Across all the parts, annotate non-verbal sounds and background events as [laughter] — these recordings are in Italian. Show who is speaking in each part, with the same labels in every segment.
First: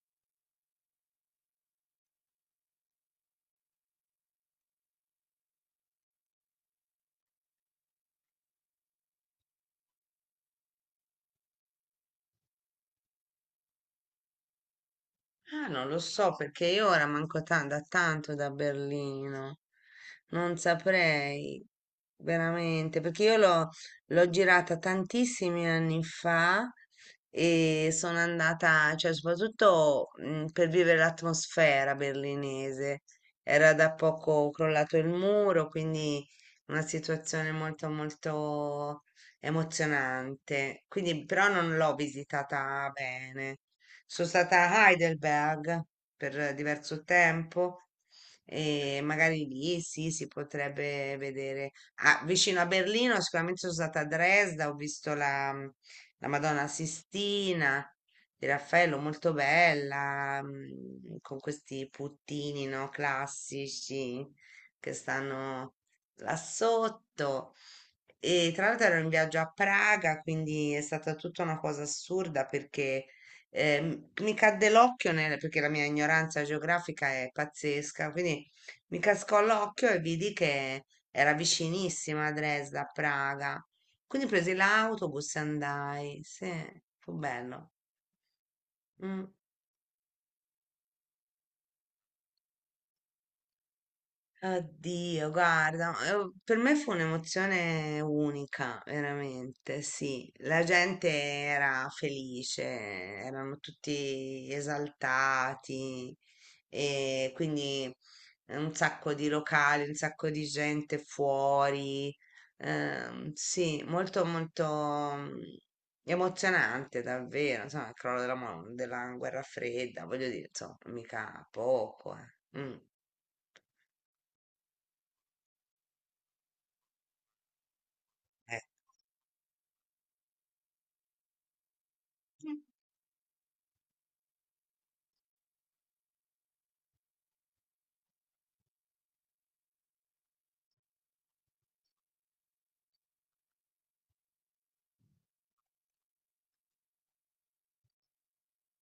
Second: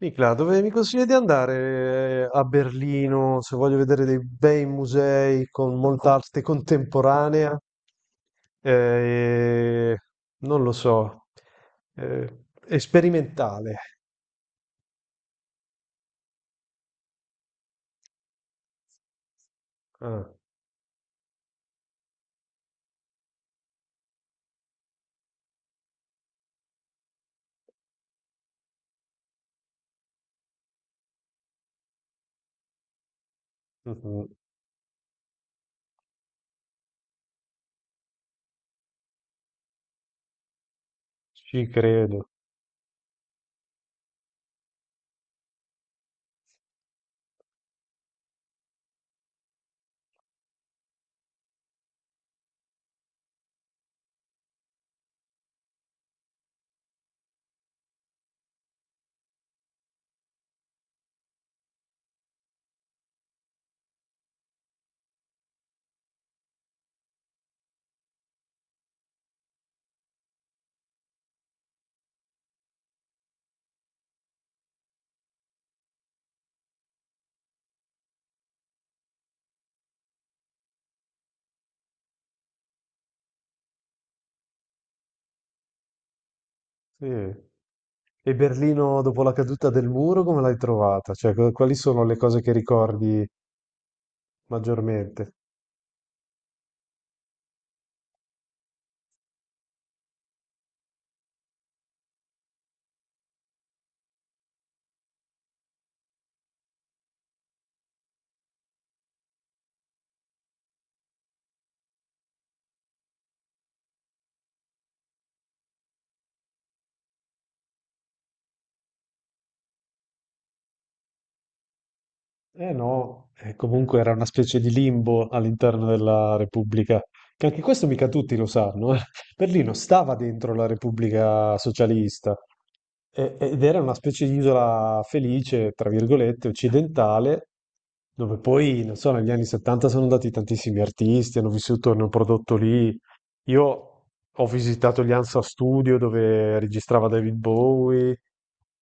Speaker 1: Nicla, dove mi consigli di andare a Berlino se voglio vedere dei bei musei con molta arte contemporanea? Eh, Non lo so, esperimentale.
Speaker 2: Ah, non lo so perché io ora da tanto da Berlino.
Speaker 1: Ah,
Speaker 2: Non saprei veramente, perché io l'ho girata tantissimi anni fa e sono andata, cioè soprattutto per vivere l'atmosfera berlinese. Era da
Speaker 1: mhm.
Speaker 2: poco crollato il muro, quindi una situazione molto molto emozionante. Quindi però
Speaker 1: Ci
Speaker 2: non l'ho
Speaker 1: credo.
Speaker 2: visitata bene. Sono stata a Heidelberg per diverso tempo e magari lì sì, si potrebbe vedere. Ah, vicino a Berlino sicuramente sono stata a Dresda, ho visto la Madonna Sistina di Raffaello, molto bella, con questi puttini, no, classici che stanno là sotto. E tra l'altro ero in viaggio a Praga, quindi è stata tutta una cosa assurda perché mi cadde l'occhio, perché la mia ignoranza geografica è pazzesca, quindi mi cascò l'occhio e vidi che era vicinissima a Dresda, a Praga. Quindi presi l'autobus e andai. Sì,
Speaker 1: Sì.
Speaker 2: fu bello.
Speaker 1: E Berlino dopo
Speaker 2: Mm.
Speaker 1: la caduta del muro, come l'hai trovata? Cioè, quali sono le cose che ricordi
Speaker 2: Addio,
Speaker 1: maggiormente?
Speaker 2: guarda, per me fu un'emozione unica, veramente, sì. La gente era felice, erano tutti esaltati e quindi un sacco di locali, un sacco di gente fuori. Sì, molto molto mm, emozionante davvero, insomma, il crollo della guerra fredda, voglio dire, insomma, mica poco, eh.
Speaker 1: Eh
Speaker 2: Mm,
Speaker 1: no, comunque era una specie di limbo all'interno della Repubblica, che anche questo mica tutti lo
Speaker 2: eh.
Speaker 1: sanno, eh. Berlino stava dentro la Repubblica Socialista ed era una specie di isola felice, tra virgolette, occidentale, dove poi, non so, negli anni 70 sono andati tantissimi artisti, hanno vissuto, hanno prodotto lì. Io ho visitato gli Hansa Studio dove registrava David Bowie,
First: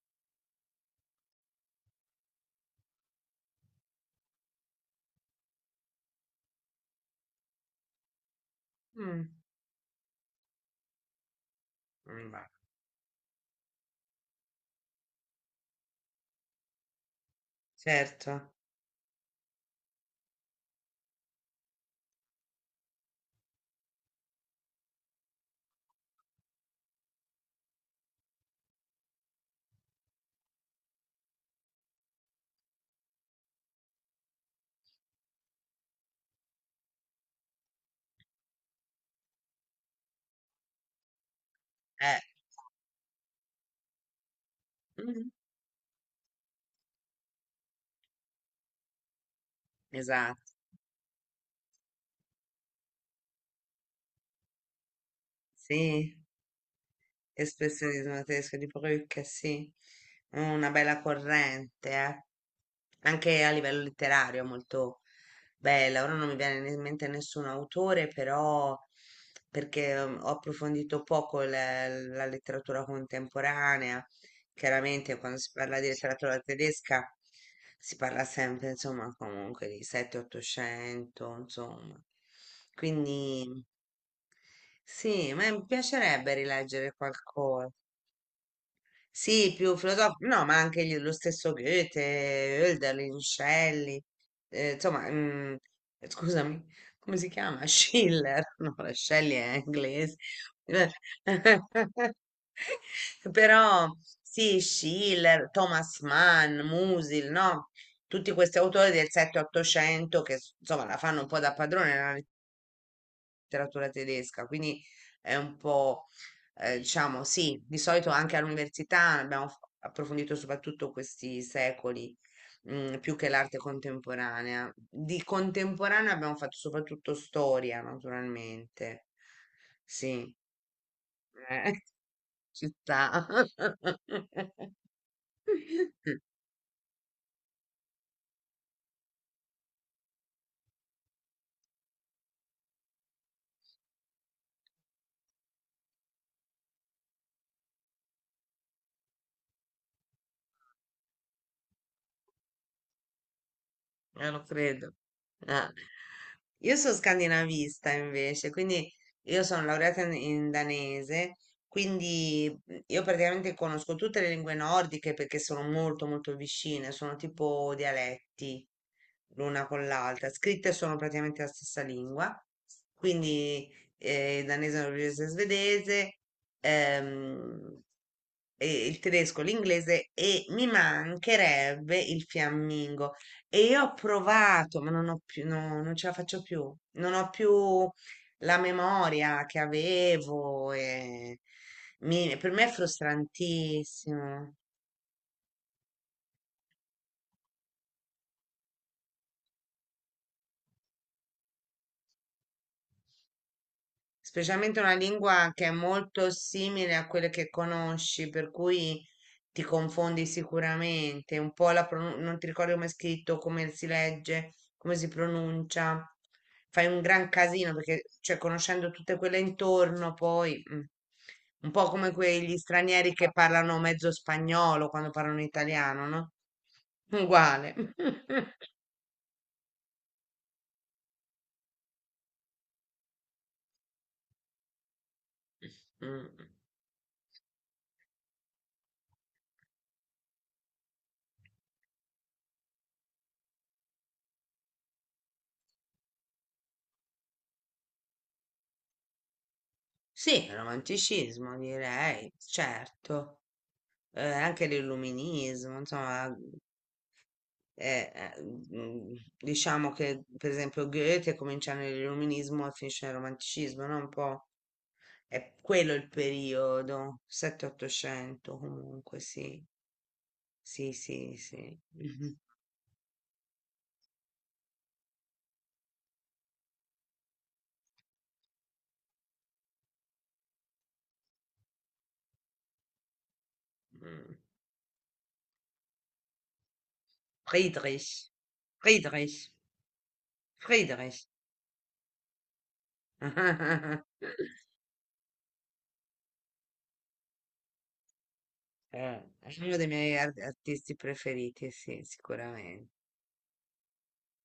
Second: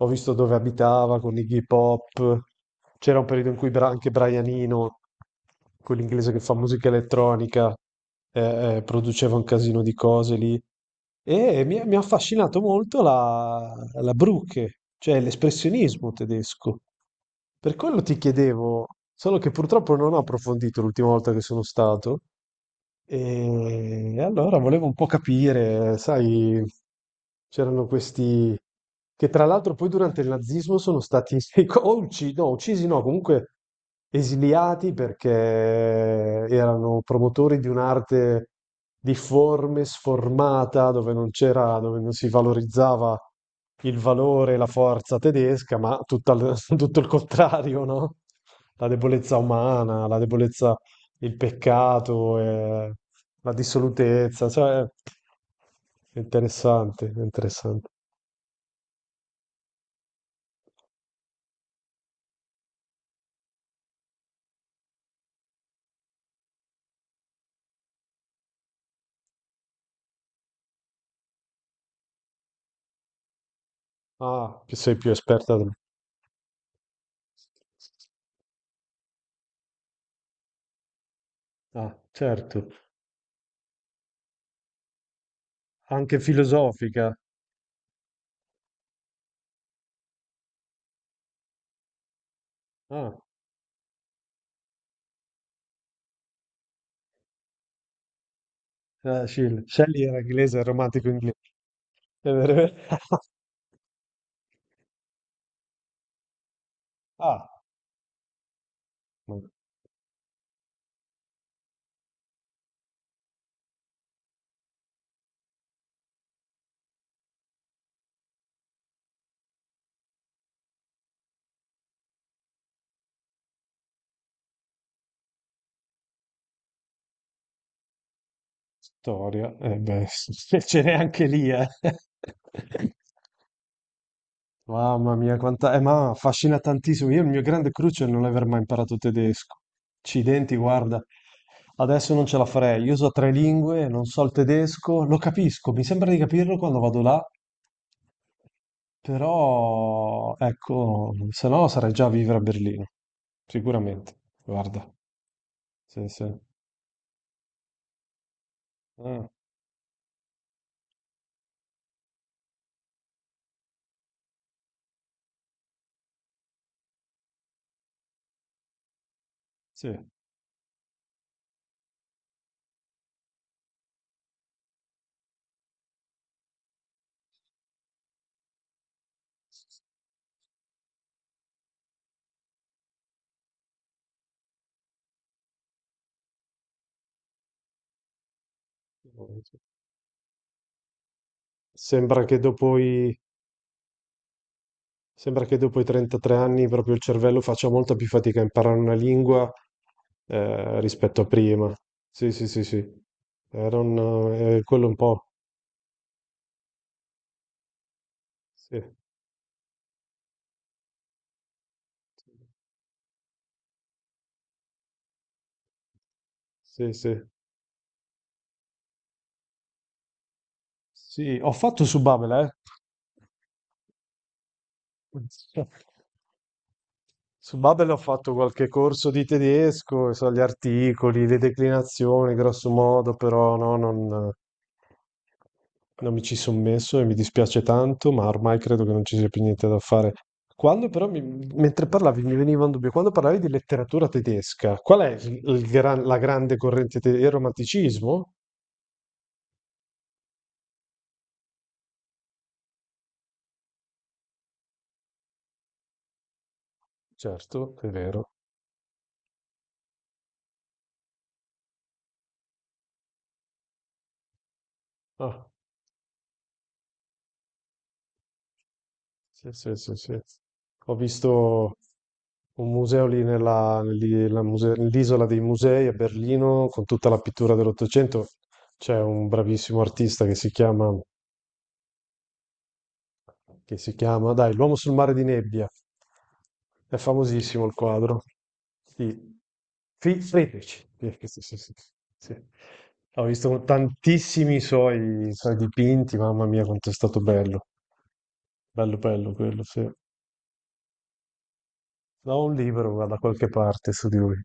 Speaker 1: ho visto dove abitava con Iggy Pop. C'era un periodo in cui anche Brian Eno, quell'inglese che fa musica elettronica,
Speaker 2: Mh,
Speaker 1: produceva un casino di cose lì. E mi ha
Speaker 2: va
Speaker 1: affascinato molto la Brücke, cioè l'espressionismo tedesco. Per quello ti
Speaker 2: certo,
Speaker 1: chiedevo, solo che purtroppo non ho approfondito l'ultima volta che sono stato, e allora volevo un po' capire, sai, c'erano questi che tra l'altro poi durante il nazismo sono stati [laughs] o uccisi no, comunque esiliati perché erano promotori di un'arte difforme, sformata, dove non c'era, dove non
Speaker 2: eh,
Speaker 1: si valorizzava il valore e la forza
Speaker 2: mh-mh,
Speaker 1: tedesca, ma [laughs] tutto il contrario, no? La debolezza umana, la
Speaker 2: esatto,
Speaker 1: debolezza, il peccato, e la dissolutezza, cioè
Speaker 2: sì,
Speaker 1: è interessante, è interessante.
Speaker 2: espressionismo tedesco di Brück, sì, una bella corrente, eh. Anche a livello letterario è molto bella. Ora non mi viene in mente nessun autore, però perché ho approfondito poco la letteratura contemporanea.
Speaker 1: Ah, che sei più
Speaker 2: Chiaramente quando si
Speaker 1: esperta di me.
Speaker 2: parla di letteratura tedesca si parla sempre, insomma, comunque di 7-800,
Speaker 1: Ah,
Speaker 2: insomma.
Speaker 1: certo,
Speaker 2: Quindi sì, ma mi
Speaker 1: anche
Speaker 2: piacerebbe rileggere
Speaker 1: filosofica.
Speaker 2: qualcosa. Sì, più filosofico, no, ma anche lo stesso Goethe,
Speaker 1: Ah,
Speaker 2: Hölderlin, Shelley, insomma, scusami, come si chiama? Schiller, [laughs] no, la Shelley è
Speaker 1: Shelley
Speaker 2: inglese.
Speaker 1: era inglese, era
Speaker 2: Eh,
Speaker 1: romantico inglese.
Speaker 2: [laughs]
Speaker 1: È vero- [laughs]
Speaker 2: però sì, Schiller, Thomas Mann, Musil,
Speaker 1: Ah,
Speaker 2: no? Tutti questi autori del
Speaker 1: ma
Speaker 2: 7-800 insomma la fanno un po' da padrone, nella letteratura tedesca, quindi è un po', diciamo, sì, di solito anche all'università abbiamo approfondito soprattutto questi secoli, più che l'arte contemporanea. Di contemporanea abbiamo fatto soprattutto storia, naturalmente.
Speaker 1: storia, eh beh,
Speaker 2: Sì,
Speaker 1: [laughs] ce n'è anche lì, eh.
Speaker 2: eh, [laughs] ci sta.
Speaker 1: [laughs] Mamma mia, quanta... ma
Speaker 2: [laughs]
Speaker 1: affascina tantissimo. Io il mio grande cruccio è non aver mai imparato tedesco. Accidenti, guarda. Adesso non ce la farei. Io so tre lingue, non so il tedesco, lo capisco, mi sembra di capirlo quando vado là, però ecco, se no sarei già a vivere a Berlino, sicuramente.
Speaker 2: Lo
Speaker 1: Guarda,
Speaker 2: credo. Eh.
Speaker 1: sì, sì.
Speaker 2: Io sono scandinavista invece, quindi
Speaker 1: Ah,
Speaker 2: io sono laureata in danese, quindi mhmm, io praticamente conosco tutte le lingue nordiche perché sono molto molto vicine, sono tipo dialetti l'una con
Speaker 1: sì.
Speaker 2: l'altra, scritte sono praticamente la stessa lingua, quindi danese, norvegese, svedese, ehm, e il tedesco, l'inglese e mi mancherebbe il fiammingo. E io ho provato, ma non ho più, no, non ce la faccio più. Non ho più la memoria che avevo. E
Speaker 1: Sembra che
Speaker 2: per me è
Speaker 1: dopo i
Speaker 2: frustrantissimo.
Speaker 1: Sembra che dopo i 33 anni proprio il cervello faccia molta più fatica a imparare una lingua, rispetto a prima. Sì, sì, sì, sì. Era un,
Speaker 2: Specialmente
Speaker 1: quello un
Speaker 2: una
Speaker 1: po'.
Speaker 2: lingua che è molto simile a quelle che conosci, per
Speaker 1: Sì,
Speaker 2: cui ti confondi sicuramente, un po' la non ti ricordi come è scritto, come si legge, come si pronuncia. Fai
Speaker 1: sì,
Speaker 2: un
Speaker 1: sì.
Speaker 2: gran casino perché, cioè, conoscendo tutte quelle intorno, poi
Speaker 1: Sì, ho
Speaker 2: un
Speaker 1: fatto
Speaker 2: po'
Speaker 1: su
Speaker 2: come
Speaker 1: Babel,
Speaker 2: quegli stranieri che parlano mezzo spagnolo quando parlano
Speaker 1: eh. [laughs]
Speaker 2: italiano, no?
Speaker 1: Su
Speaker 2: Uguale.
Speaker 1: Babel ho fatto qualche
Speaker 2: [laughs]
Speaker 1: corso di tedesco, e so gli articoli, le declinazioni, grosso modo, però non mi
Speaker 2: Mm.
Speaker 1: ci sono messo e mi dispiace tanto, ma ormai credo che non ci sia più niente da fare. Quando però, mentre parlavi, mi veniva un dubbio, quando parlavi di letteratura tedesca, qual è la grande corrente tedesca? Il romanticismo?
Speaker 2: Sì, romanticismo direi, certo. Eh, anche l'illuminismo, insomma,
Speaker 1: Certo, è
Speaker 2: eh,
Speaker 1: vero.
Speaker 2: eh, diciamo che per esempio Goethe comincia nell'illuminismo e finisce nel romanticismo, no? Un po'
Speaker 1: Ah.
Speaker 2: è quello il periodo, 7-800 comunque,
Speaker 1: Sì,
Speaker 2: sì,
Speaker 1: sì, sì, sì.
Speaker 2: sì,
Speaker 1: Ho
Speaker 2: sì,
Speaker 1: visto
Speaker 2: sì. Mhm.
Speaker 1: un museo lì nella, lì- la muse- nell'isola dei musei a Berlino con tutta la pittura dell'Ottocento. C'è un bravissimo artista che si chiama,
Speaker 2: Mm.
Speaker 1: dai, L'uomo sul mare di nebbia. È famosissimo il quadro.
Speaker 2: Friedrich,
Speaker 1: Sì.
Speaker 2: Friedrich,
Speaker 1: Friedrich. Sì,
Speaker 2: Friedrich.
Speaker 1: sì, sì, sì, sì. Sì. Ho visto
Speaker 2: [laughs]
Speaker 1: tantissimi suoi dipinti, mamma mia, quanto è stato bello. Bello, bello
Speaker 2: È
Speaker 1: quello,
Speaker 2: uno dei
Speaker 1: sì.
Speaker 2: miei artisti preferiti, sì,
Speaker 1: No, un
Speaker 2: sicuramente.
Speaker 1: libro ma da qualche parte su di lui,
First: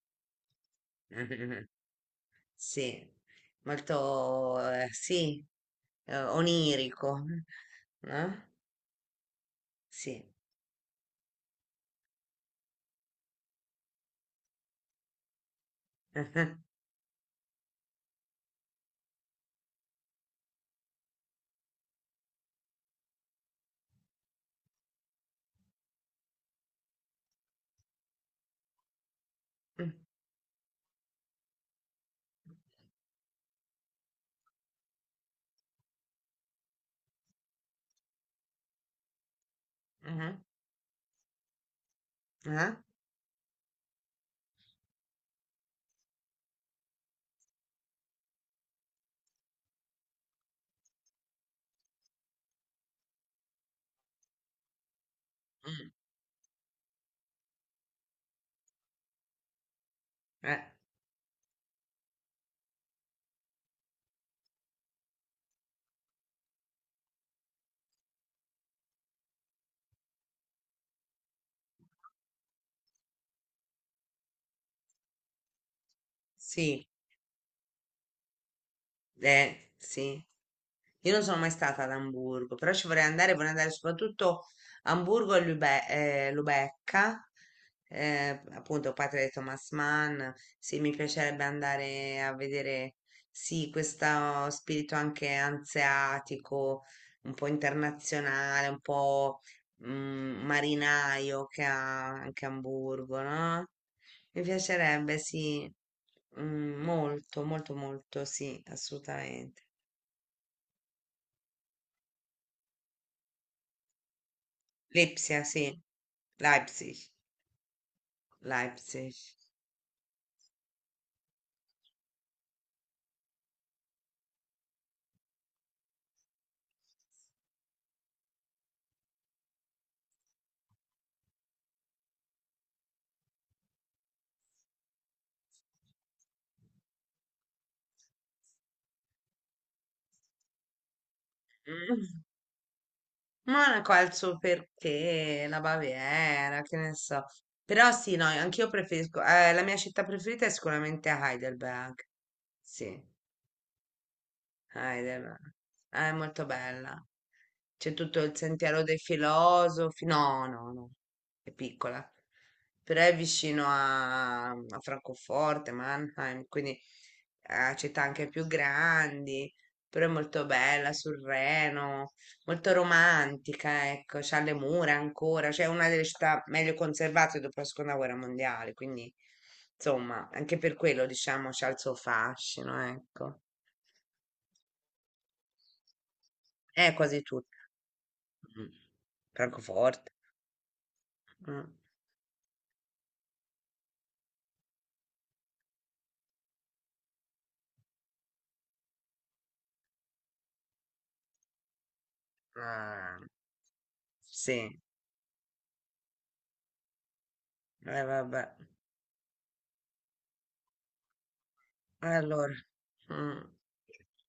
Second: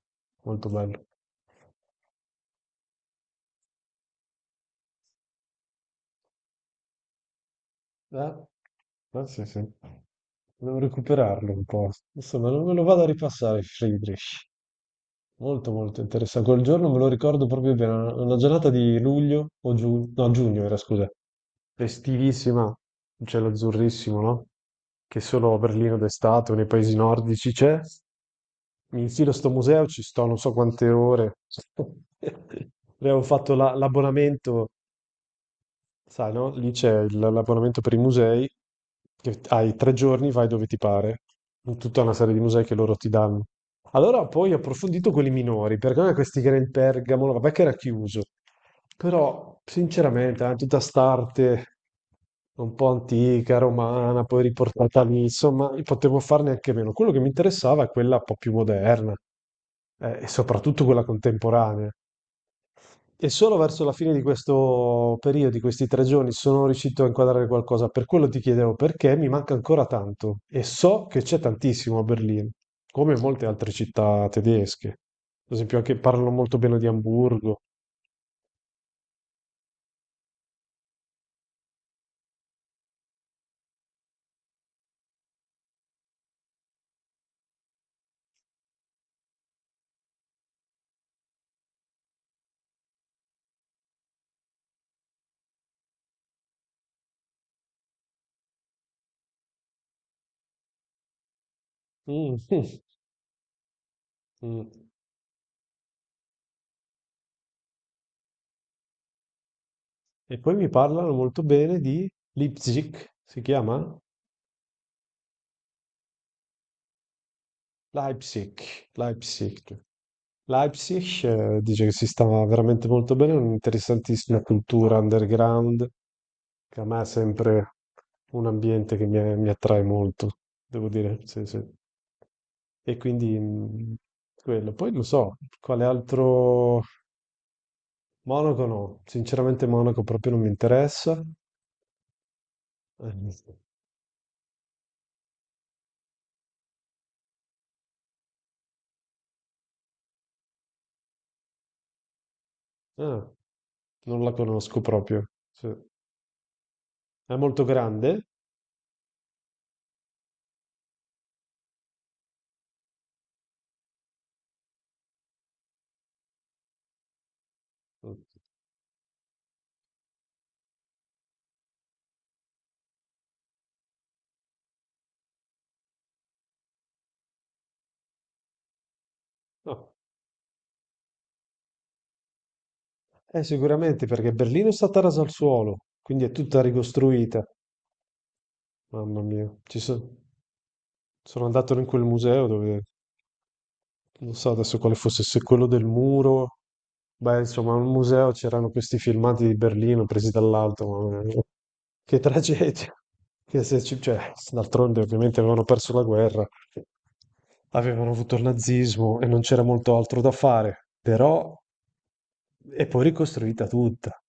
Speaker 1: molto bello.
Speaker 2: [laughs] Sì, molto, sì, onirico,
Speaker 1: Eh?
Speaker 2: no?
Speaker 1: Sì, sì.
Speaker 2: Sì.
Speaker 1: Devo recuperarlo un po'. Insomma, non me lo vado a ripassare, Friedrich. Molto, molto interessante. Quel
Speaker 2: [laughs]
Speaker 1: giorno me lo ricordo proprio bene. Una giornata di luglio o giugno, no, giugno era, scusa. Festivissima, un cielo azzurrissimo, no? Che solo a Berlino d'estate o nei paesi nordici c'è. Mi infilo a sto museo,
Speaker 2: Mhm,
Speaker 1: ci sto non so quante ore. [laughs] Abbiamo fatto l'abbonamento. Sai, no? Lì c'è l'abbonamento per i musei, che hai tre giorni,
Speaker 2: mhm,
Speaker 1: vai dove ti pare, in tutta una serie di musei che
Speaker 2: mhm,
Speaker 1: loro ti danno. Allora poi ho approfondito quelli minori, perché a me questi, che era il Pergamo, vabbè che era chiuso, però sinceramente tutta st'arte un po' antica, romana, poi riportata lì, insomma, io
Speaker 2: mm,
Speaker 1: potevo farne anche meno. Quello che mi interessava è quella un po' più moderna, e
Speaker 2: eh,
Speaker 1: soprattutto quella contemporanea. E solo verso la fine di questo periodo, di questi tre giorni, sono riuscito a inquadrare qualcosa. Per quello ti chiedevo, perché mi manca ancora tanto e so che c'è tantissimo a Berlino, come molte altre città tedesche. Ad esempio, anche parlano molto bene di
Speaker 2: sì,
Speaker 1: Amburgo.
Speaker 2: sì. Io non sono mai stata ad Amburgo, però ci vorrei andare soprattutto a Amburgo e Lubecca, appunto patria di Thomas Mann. Sì, mi piacerebbe andare a vedere, sì, questo spirito anche anseatico, un po' internazionale, un po' marinaio che ha
Speaker 1: Mm,
Speaker 2: anche
Speaker 1: [laughs]
Speaker 2: Amburgo, no? Mi
Speaker 1: mm.
Speaker 2: piacerebbe, sì, mm, molto, molto, molto, sì, assolutamente.
Speaker 1: E poi mi parlano molto bene di Leipzig, si chiama?
Speaker 2: Lipsia, sì. Leipzig,
Speaker 1: Leipzig,
Speaker 2: Leipzig.
Speaker 1: Leipzig. Leipzig, dice che si sta veramente molto bene, è un'interessantissima cultura underground che a me è sempre un ambiente che mi attrae molto, devo dire, sì, sì. E quindi quello. Poi non so, quale altro... Monaco no, sinceramente Monaco proprio non mi interessa.
Speaker 2: Mm.
Speaker 1: Eh,
Speaker 2: Monaco ha il suo perché, la Baviera, che ne so. Però sì, no, anch'io preferisco, la mia città preferita è sicuramente Heidelberg. Sì,
Speaker 1: ah, non la conosco proprio.
Speaker 2: Heidelberg.
Speaker 1: Sì.
Speaker 2: Ah, è molto bella.
Speaker 1: È molto
Speaker 2: C'è tutto
Speaker 1: grande?
Speaker 2: il sentiero dei filosofi. No, no, no, è piccola. Però è vicino a, a Francoforte, Mannheim, quindi a città anche più grandi. Però è molto bella sul Reno, molto romantica, ecco, c'ha le mura ancora, cioè è una delle città meglio conservate dopo la seconda guerra mondiale, quindi
Speaker 1: No.
Speaker 2: insomma, anche per quello diciamo c'ha il suo fascino, ecco.
Speaker 1: Sicuramente perché Berlino è stata rasa al suolo, quindi è tutta
Speaker 2: È quasi
Speaker 1: ricostruita.
Speaker 2: tutta. Mm.
Speaker 1: Mamma mia,
Speaker 2: Francoforte.
Speaker 1: sono
Speaker 2: Mm.
Speaker 1: andato in quel museo dove non so adesso quale fosse, se quello del muro, beh, insomma, al museo c'erano questi filmati di Berlino presi dall'alto, ma che tragedia. [laughs]
Speaker 2: Ah,
Speaker 1: Che se cioè,
Speaker 2: sì,
Speaker 1: d'altronde ovviamente avevano perso la guerra, avevano avuto il
Speaker 2: vabbè.
Speaker 1: nazismo e non c'era molto altro da fare, però
Speaker 2: Allora,
Speaker 1: è poi
Speaker 2: mm,
Speaker 1: ricostruita tutta,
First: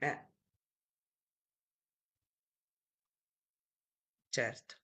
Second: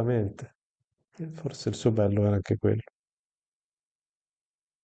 Speaker 2: eh,
Speaker 1: E forse il suo bello era anche quello.
Speaker 2: certo.